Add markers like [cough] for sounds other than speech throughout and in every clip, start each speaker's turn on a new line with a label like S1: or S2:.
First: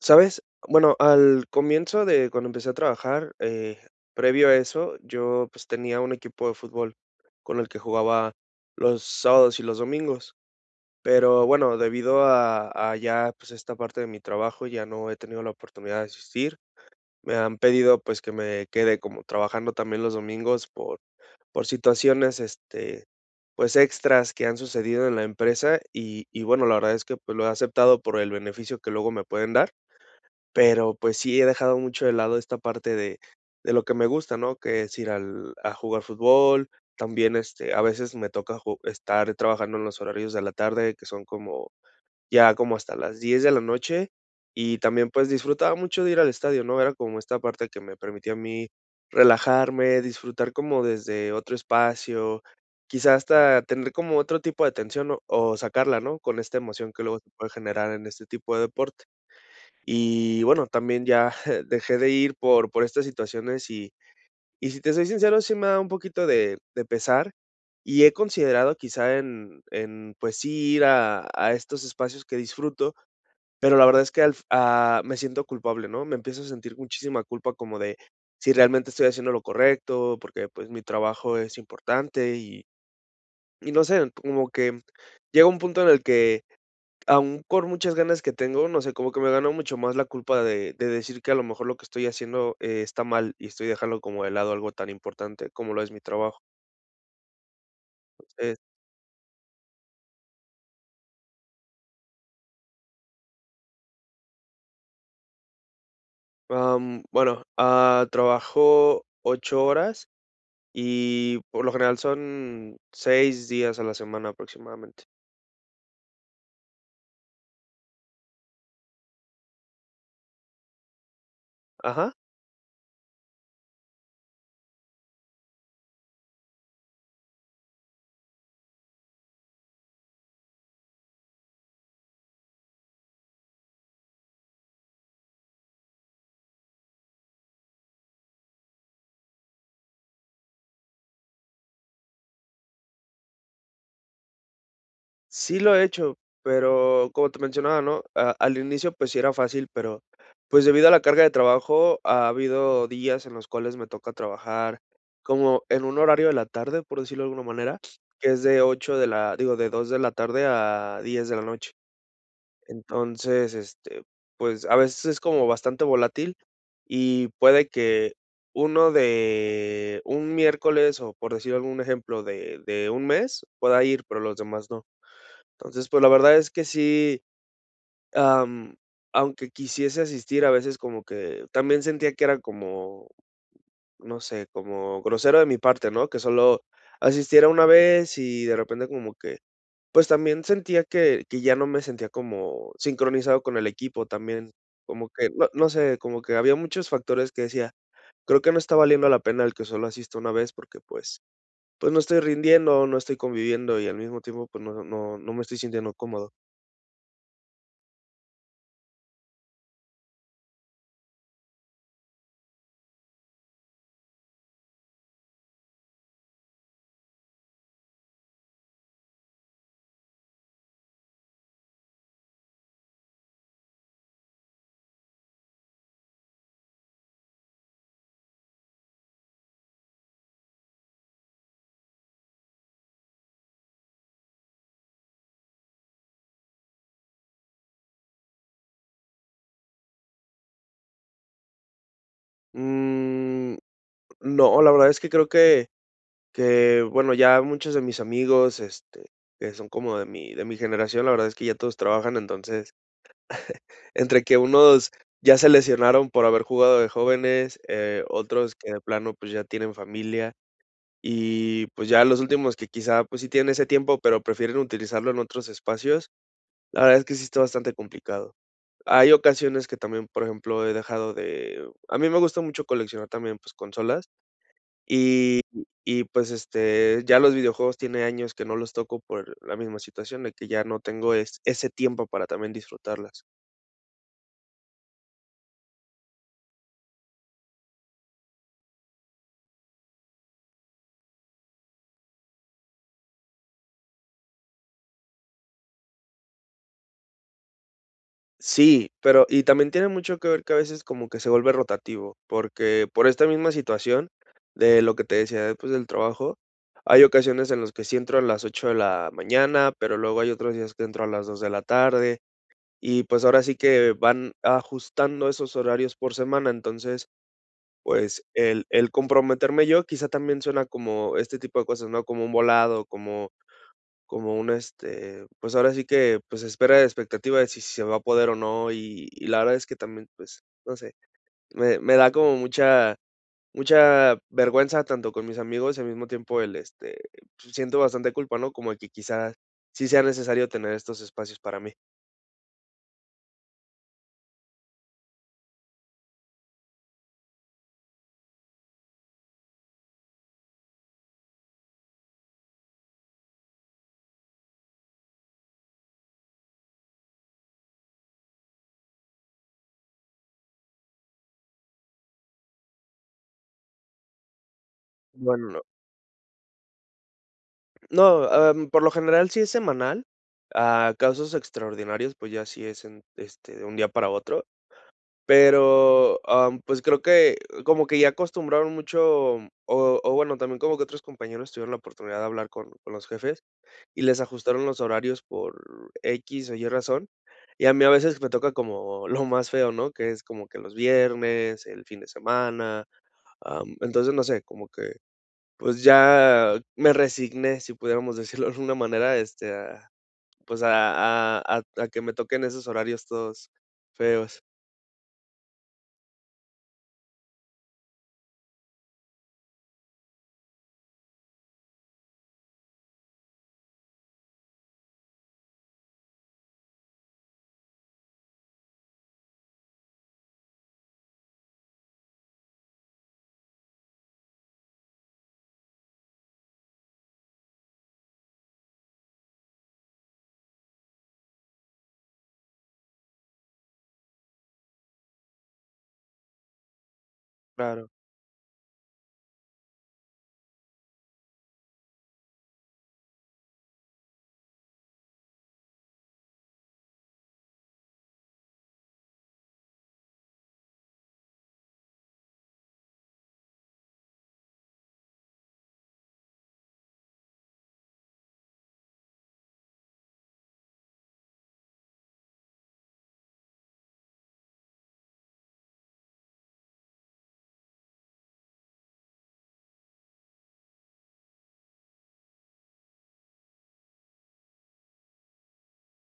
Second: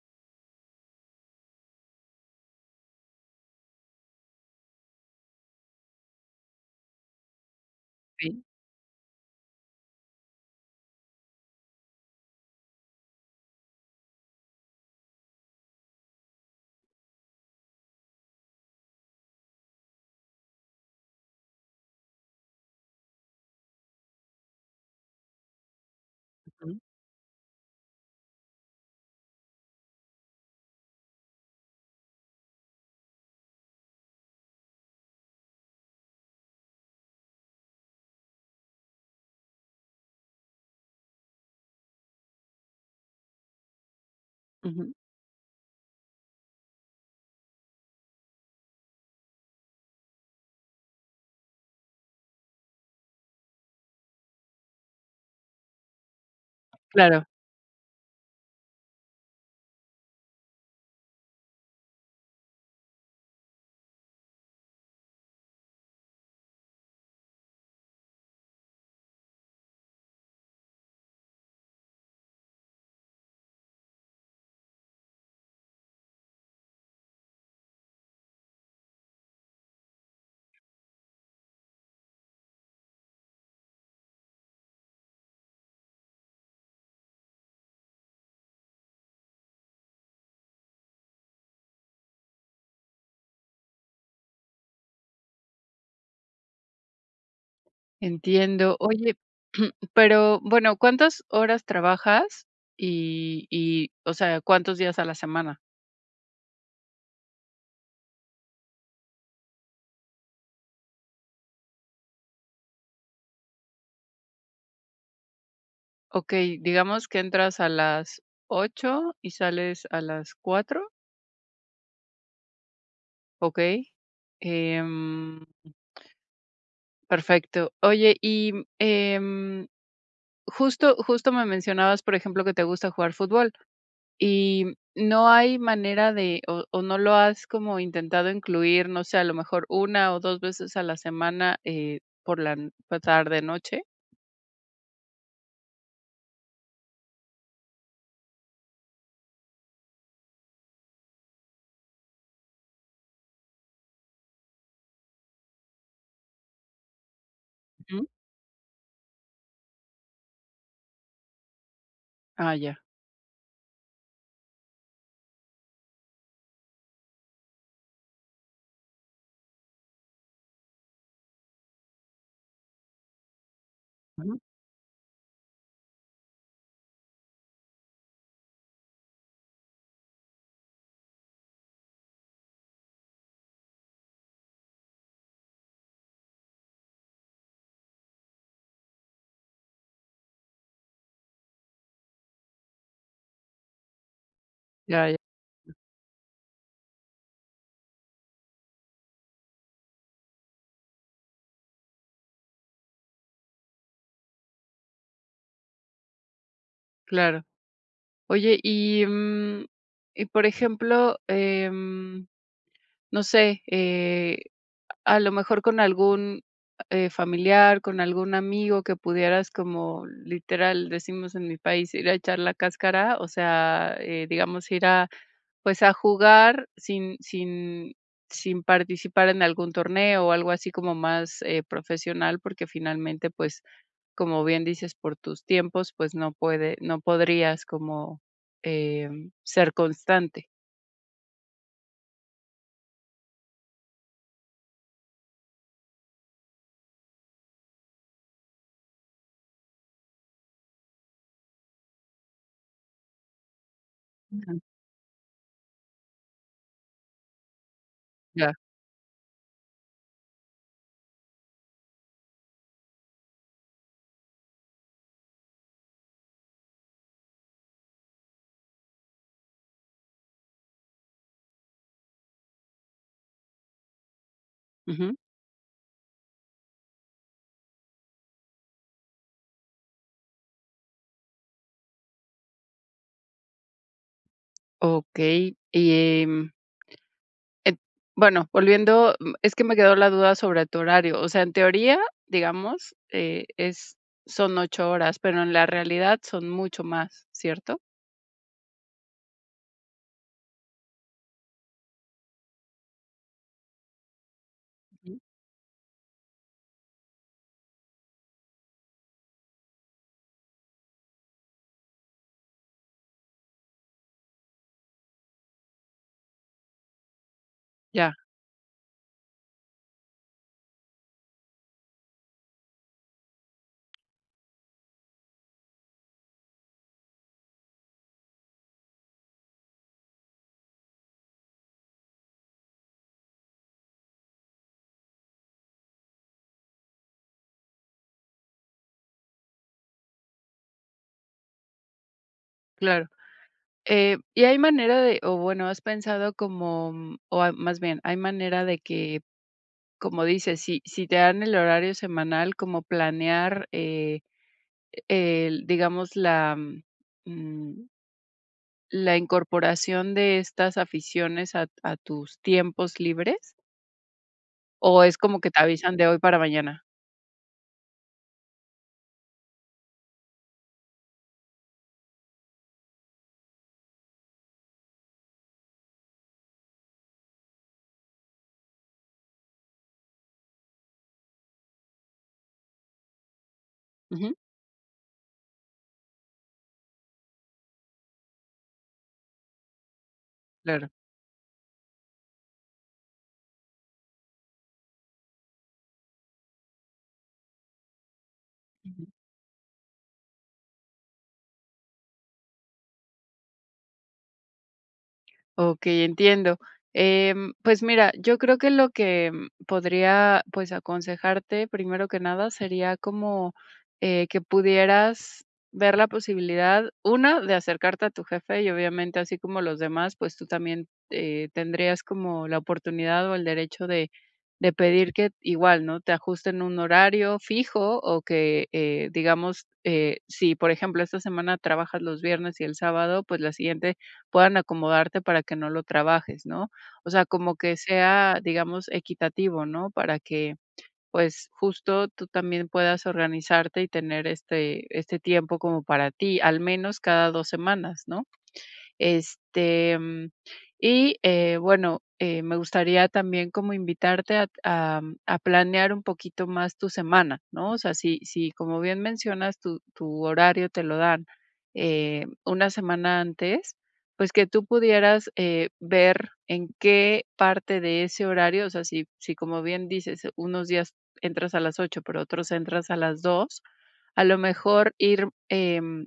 S1: ¿Sabes? Bueno, al comienzo de cuando empecé a trabajar, previo a eso, yo pues tenía un equipo de fútbol con el que jugaba
S2: Okey,
S1: los sábados y los domingos. Pero bueno, debido a ya pues esta parte de mi trabajo, ya no he tenido la oportunidad de asistir. Me han pedido pues que me quede como trabajando también los domingos por situaciones pues extras que han sucedido en la empresa y bueno, la
S2: ujú,
S1: verdad es que pues lo he aceptado por el beneficio que luego me pueden dar pero, pues sí, he dejado mucho de lado esta parte de lo que me gusta, ¿no? Que es ir al a jugar fútbol. También, a veces me toca ju estar trabajando en los horarios de la tarde, que son como ya como hasta las 10 de la noche. Y
S2: ujú,
S1: también, pues, disfrutaba mucho de ir al estadio, ¿no? Era como esta parte que me permitía a mí relajarme, disfrutar como desde otro espacio, quizás hasta tener como otro tipo de tensión o sacarla, ¿no? Con esta emoción que luego
S2: claro,
S1: se puede generar en este tipo de deporte. Y bueno, también ya [laughs] dejé de ir por estas situaciones y si te soy sincero, sí me da un poquito de pesar. Y he considerado quizá en, pues sí, ir a estos espacios que disfruto, pero la verdad es que me siento culpable, ¿no? Me empiezo a sentir muchísima culpa como de si realmente estoy haciendo lo correcto, porque, pues, mi trabajo es importante y no sé, como que llega un punto en el que aún con muchas ganas que tengo, no sé, como que me ganó mucho más la culpa de decir que a lo mejor lo que estoy haciendo, está mal y estoy dejando como de lado algo tan importante como lo es mi trabajo. Entonces,
S2: entiendo. Oye, [clears throat] pero bueno, ¿cuántas horas trabajas? Y, o sea, ¿cuántos días a la semana?
S1: bueno, trabajo 8 horas y por lo general son 6 días a la semana aproximadamente.
S2: Okey, digamos que entras a las 8 y sales a las 4,
S1: Ajá.
S2: okey, em, perfecto. Oye, y, em, justo me mencionabas, por ejemplo, que te gusta jugar fútbol. Y no hay manera de o no lo has como intentado incluir, no sé, a lo mejor una o 2 veces a la semana, por la n por tarde, noche.
S1: Sí lo he hecho, pero como te mencionaba, ¿no? Al inicio pues sí era fácil, pero pues debido a la carga de trabajo ha habido días en los cuales me toca trabajar como en un horario de la tarde, por decirlo de alguna manera,
S2: Ujú.
S1: que es de 2 de la tarde a 10 de la noche.
S2: Ah, ya.
S1: Entonces, pues a veces es como bastante volátil y puede que uno de un miércoles o por decir algún ejemplo de un mes pueda ir, pero los
S2: Ujú.
S1: demás no. Entonces, pues, la verdad es que sí, am, aunque quisiese asistir, a veces como que también sentía que era como, no sé, como grosero de mi parte, ¿no? Que solo asistiera una vez y de repente como que, pues, también sentía que ya no me sentía como sincronizado con el equipo también,
S2: Ya,
S1: como
S2: ya,
S1: que, no sé, como que había muchos factores que decía: "Creo que no está valiendo la pena el que solo asista una vez porque, pues, no estoy rindiendo, no estoy conviviendo y al mismo tiempo, pues, no me estoy sintiendo cómodo".
S2: claro. Oye, y, y por ejemplo, no sé, a lo mejor con algún, familiar, con algún amigo que pudieras como literal, decimos en mi país, ir a echar la cáscara, o sea, digamos, ir a pues a jugar sin participar en algún torneo o algo así como más, profesional, porque finalmente, pues, como bien dices, por tus tiempos, pues no podrías como, ser constante.
S1: Mm. No, la verdad es que creo que, bueno, ya muchos de mis amigos, que son como de mi generación, la verdad es que ya todos trabajan, entonces, entre que
S2: Ujú.
S1: unos ya se lesionaron por haber jugado de jóvenes,
S2: Ya.
S1: otros que de plano, pues, ya tienen familia, y, pues, ya los últimos que quizá, pues, sí tienen ese tiempo, pero prefieren utilizarlo en otros espacios, la verdad es que sí está bastante complicado. Hay ocasiones que también, por ejemplo, he dejado de a mí me gusta mucho coleccionar también, pues, consolas.
S2: Ujú.
S1: Y y pues, ya los videojuegos tiene años que no los toco por la misma situación de que ya no tengo es ese tiempo para también disfrutarlas.
S2: Okey. Y, em, et bueno, volviendo, es que me quedó la duda sobre tu horario. O sea, en teoría, digamos, es son 8 horas, pero en la realidad son mucho más, ¿cierto?
S1: Sí, pero y también tiene mucho que ver que a veces como que se vuelve rotativo, porque por esta misma situación de lo que te
S2: Ujú.
S1: decía, pues, del trabajo, hay ocasiones en los que sí entro a las 8 de la mañana, pero luego hay otros días que entro a las 2 de la tarde, y pues, ahora sí que van ajustando esos horarios por semana. Entonces,
S2: Ya.
S1: pues, el comprometerme yo, quizá también suena como este tipo de cosas, ¿no? Como un volado, como un, pues, ahora sí que, pues, espera de expectativa de si se va a poder o no, y la verdad es que también, pues, no sé, me da como mucha mucha vergüenza tanto con mis amigos y al mismo tiempo pues, siento bastante culpa, ¿no? Como que quizás sí sea necesario tener estos espacios para mí.
S2: Claro. ¿Y hay manera de o bueno, has pensado como, o a más bien, hay manera de que, como dices, si te dan el horario semanal, como planear, el, digamos, la, mm, la incorporación de estas aficiones a tus tiempos libres? ¿O es como que te
S1: Bueno.
S2: avisan de hoy para mañana?
S1: No, por lo general sí es semanal. A casos extraordinarios, pues ya sí es de un día para otro. Pero, pues creo que como que ya acostumbraron mucho, o bueno, también como que otros compañeros tuvieron la oportunidad de hablar con los jefes y les
S2: Ujú,
S1: ajustaron los horarios por X o Y razón. Y a mí a veces me toca como lo más feo, ¿no? Que es como que los
S2: claro.
S1: viernes, el fin de semana. Entonces, no sé, como que pues ya me resigné, si pudiéramos decirlo de alguna manera, a pues, a que me toquen esos horarios todos feos.
S2: Okey, entiendo. Pues mira, yo creo que lo que podría, pues, aconsejarte, primero que nada, sería como, que pudieras ver la posibilidad, una, de acercarte a tu jefe y obviamente, así como los demás, pues tú también, tendrías como la oportunidad o el derecho de pedir que igual, ¿no?, te ajusten un horario fijo o que, digamos, si, por ejemplo, esta semana trabajas los viernes y el sábado, pues la siguiente puedan acomodarte para que no lo trabajes, ¿no? O sea, como que
S1: Claro.
S2: sea, digamos, equitativo, ¿no? Para que, pues, justo tú también puedas organizarte y tener este tiempo como para ti, al menos cada 2 semanas, ¿no? Este, y bueno, me gustaría también como invitarte a, a planear un poquito más tu semana, ¿no? O sea, si como bien mencionas, tu horario te lo dan una semana antes, pues que tú pudieras ver en qué parte de ese horario, o sea, si como bien dices, unos días entras a las 8, pero otros entras a las 2, a lo mejor ir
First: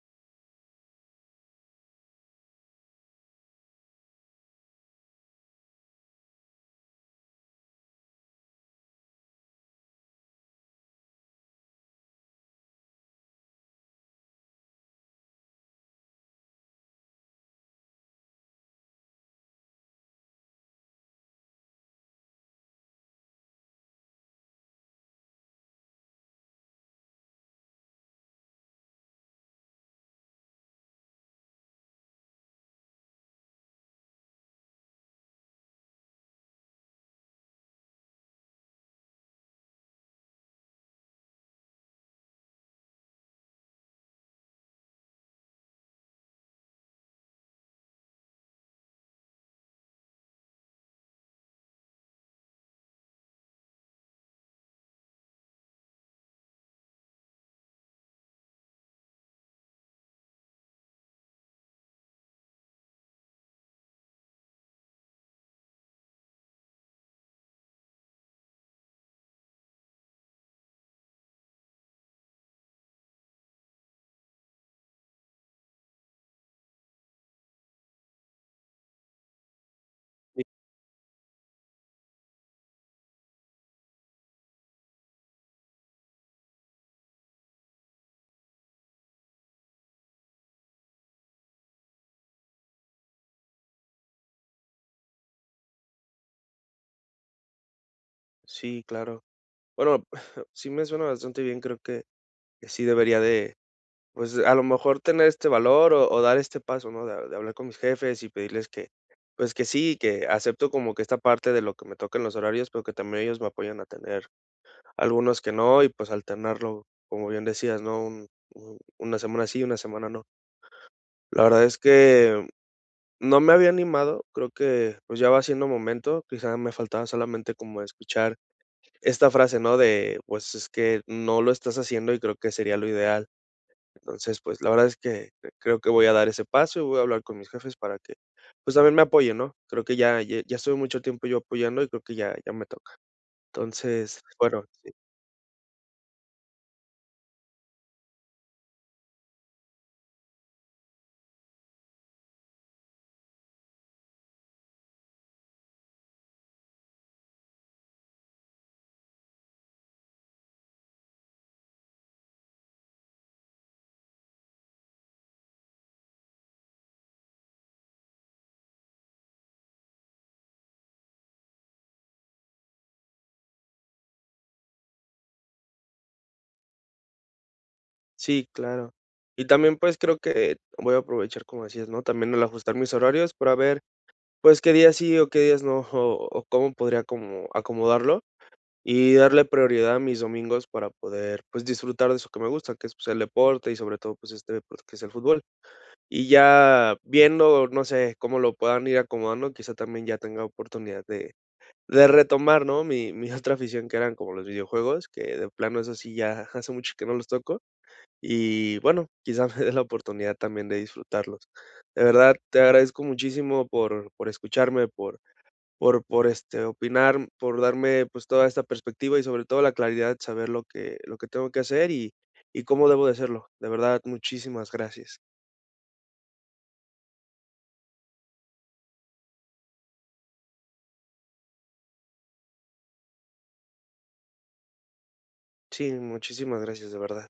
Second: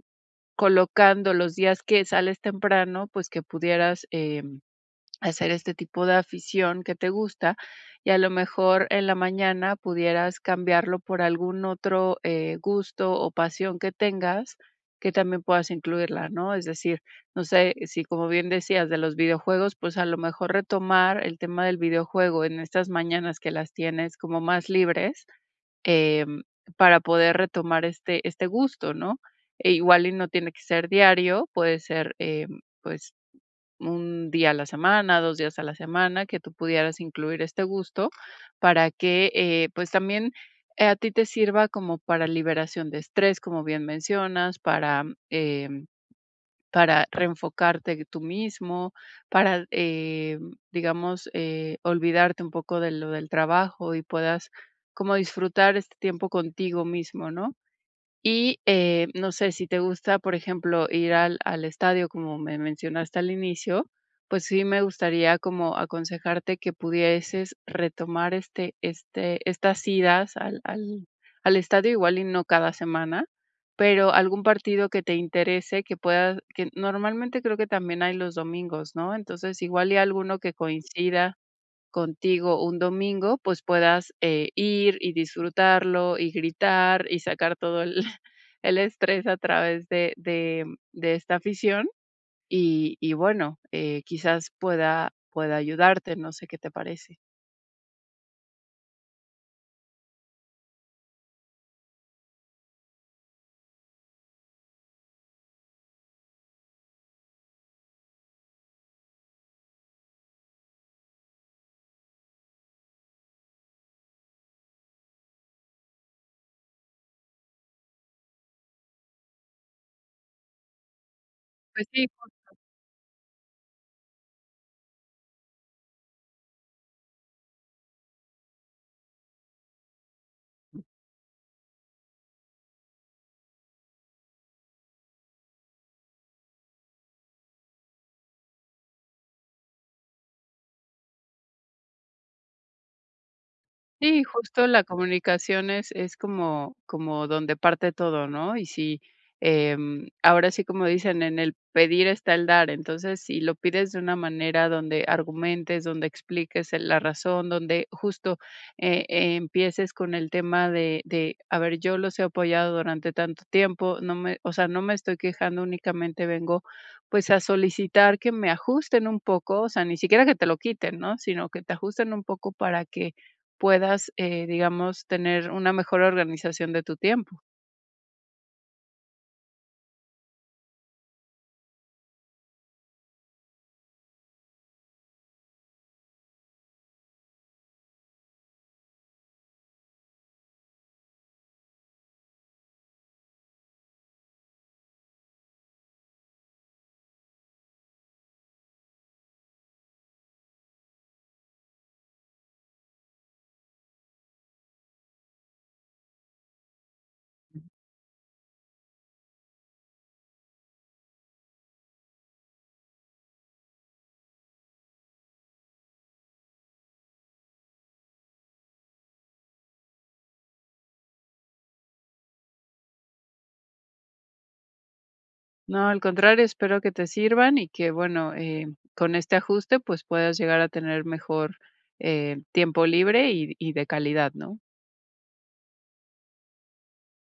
S2: colocando los días que sales temprano, pues que pudieras, hacer este tipo de afición que te gusta, y a lo mejor en la mañana pudieras cambiarlo por algún otro, gusto o pasión que tengas, que también puedas incluirla, ¿no? Es decir, no sé, si como bien decías de los videojuegos, pues a lo mejor retomar el tema del videojuego en estas mañanas que las tienes como más libres, em, para poder retomar este gusto, ¿no? E igual y no tiene que ser diario, puede ser, pues, un día a la semana, 2 días a la semana, que tú pudieras incluir este gusto para que, pues, también, a ti te sirva como para liberación de estrés, como bien mencionas, eh para reenfocarte tú mismo, para, digamos, olvidarte un poco de lo del trabajo y puedas como disfrutar este tiempo contigo mismo, ¿no? Y, no sé, si te gusta, por ejemplo, ir al al estadio, como me mencionaste al inicio, pues sí me gustaría como aconsejarte que pudieses retomar estas idas al al estadio, igual y no cada semana, pero algún partido que te interese, que normalmente creo que también hay los domingos, ¿no? Entonces, igual y alguno
S1: Sí,
S2: que coincida contigo un domingo, pues puedas, ir y disfrutarlo y gritar y sacar todo el [laughs] el estrés a través de esta afición y bueno, quizás pueda ayudarte, no sé qué te parece.
S1: sí, claro. Bueno, [laughs] sí me suena bastante bien, creo que sí debería de, pues, a lo mejor tener este valor o dar este paso, ¿no? De hablar con mis jefes y pedirles que, pues, que sí, que acepto como que esta parte de lo que me toca en los horarios, pero que también ellos me apoyan a tener algunos que no, y pues alternarlo, como bien decías, ¿no? Un una semana sí, una semana no. La verdad es
S2: Pues sí.
S1: que no me había animado, creo que, pues, ya va siendo momento, quizá me faltaba solamente como escuchar esta frase, ¿no? De, pues, es que no lo estás haciendo y creo que sería lo ideal. Entonces, pues, la verdad es que creo que voy a dar ese paso y voy a hablar con mis jefes para que, pues, también me apoyen, ¿no? Creo que ya estuve mucho tiempo yo apoyando y creo que ya me toca. Entonces,
S2: Sí,
S1: bueno.
S2: justo la comunicación es como como donde parte todo, ¿no? Y si, ahora sí, como dicen, en el pedir está el dar. Entonces, si lo pides de una manera donde argumentes, donde expliques el la razón, donde justo, empieces con el tema de, a ver, yo los he apoyado durante tanto tiempo, no me o sea, no me estoy quejando, únicamente vengo, pues, a solicitar que me ajusten un poco, o sea, ni siquiera que te lo quiten, ¿no? Sino que te ajusten un poco para que puedas, digamos, tener una mejor organización de tu tiempo.
S1: Sí, claro. Y también, pues, creo que voy a aprovechar, como decías, ¿no? También el ajustar mis horarios para ver, pues, qué días sí o qué días no, [laughs] o cómo podría como acomodarlo y darle prioridad a mis domingos para poder, pues, disfrutar de eso que me gusta, que es, pues, el deporte y sobre todo, pues, este deporte que es el fútbol. Y ya viendo, no sé, cómo lo puedan ir acomodando, quizá también ya tenga oportunidad de retomar, ¿no? Mi [laughs] otra afición que eran como los videojuegos, que de plano eso sí ya [laughs] hace mucho que no los toco. Y bueno, quizá [laughs] me dé la oportunidad también de disfrutarlos. De verdad, te agradezco muchísimo por escucharme, por, opinar, por darme pues toda esta perspectiva y sobre todo la claridad de saber lo que tengo que hacer y cómo debo de hacerlo. De verdad, muchísimas gracias.
S2: No, al contrario, espero que te sirvan y que, bueno, con este ajuste, pues puedas llegar a tener mejor, tiempo libre y de calidad, ¿no?
S1: Sí, muchísimas gracias, de verdad.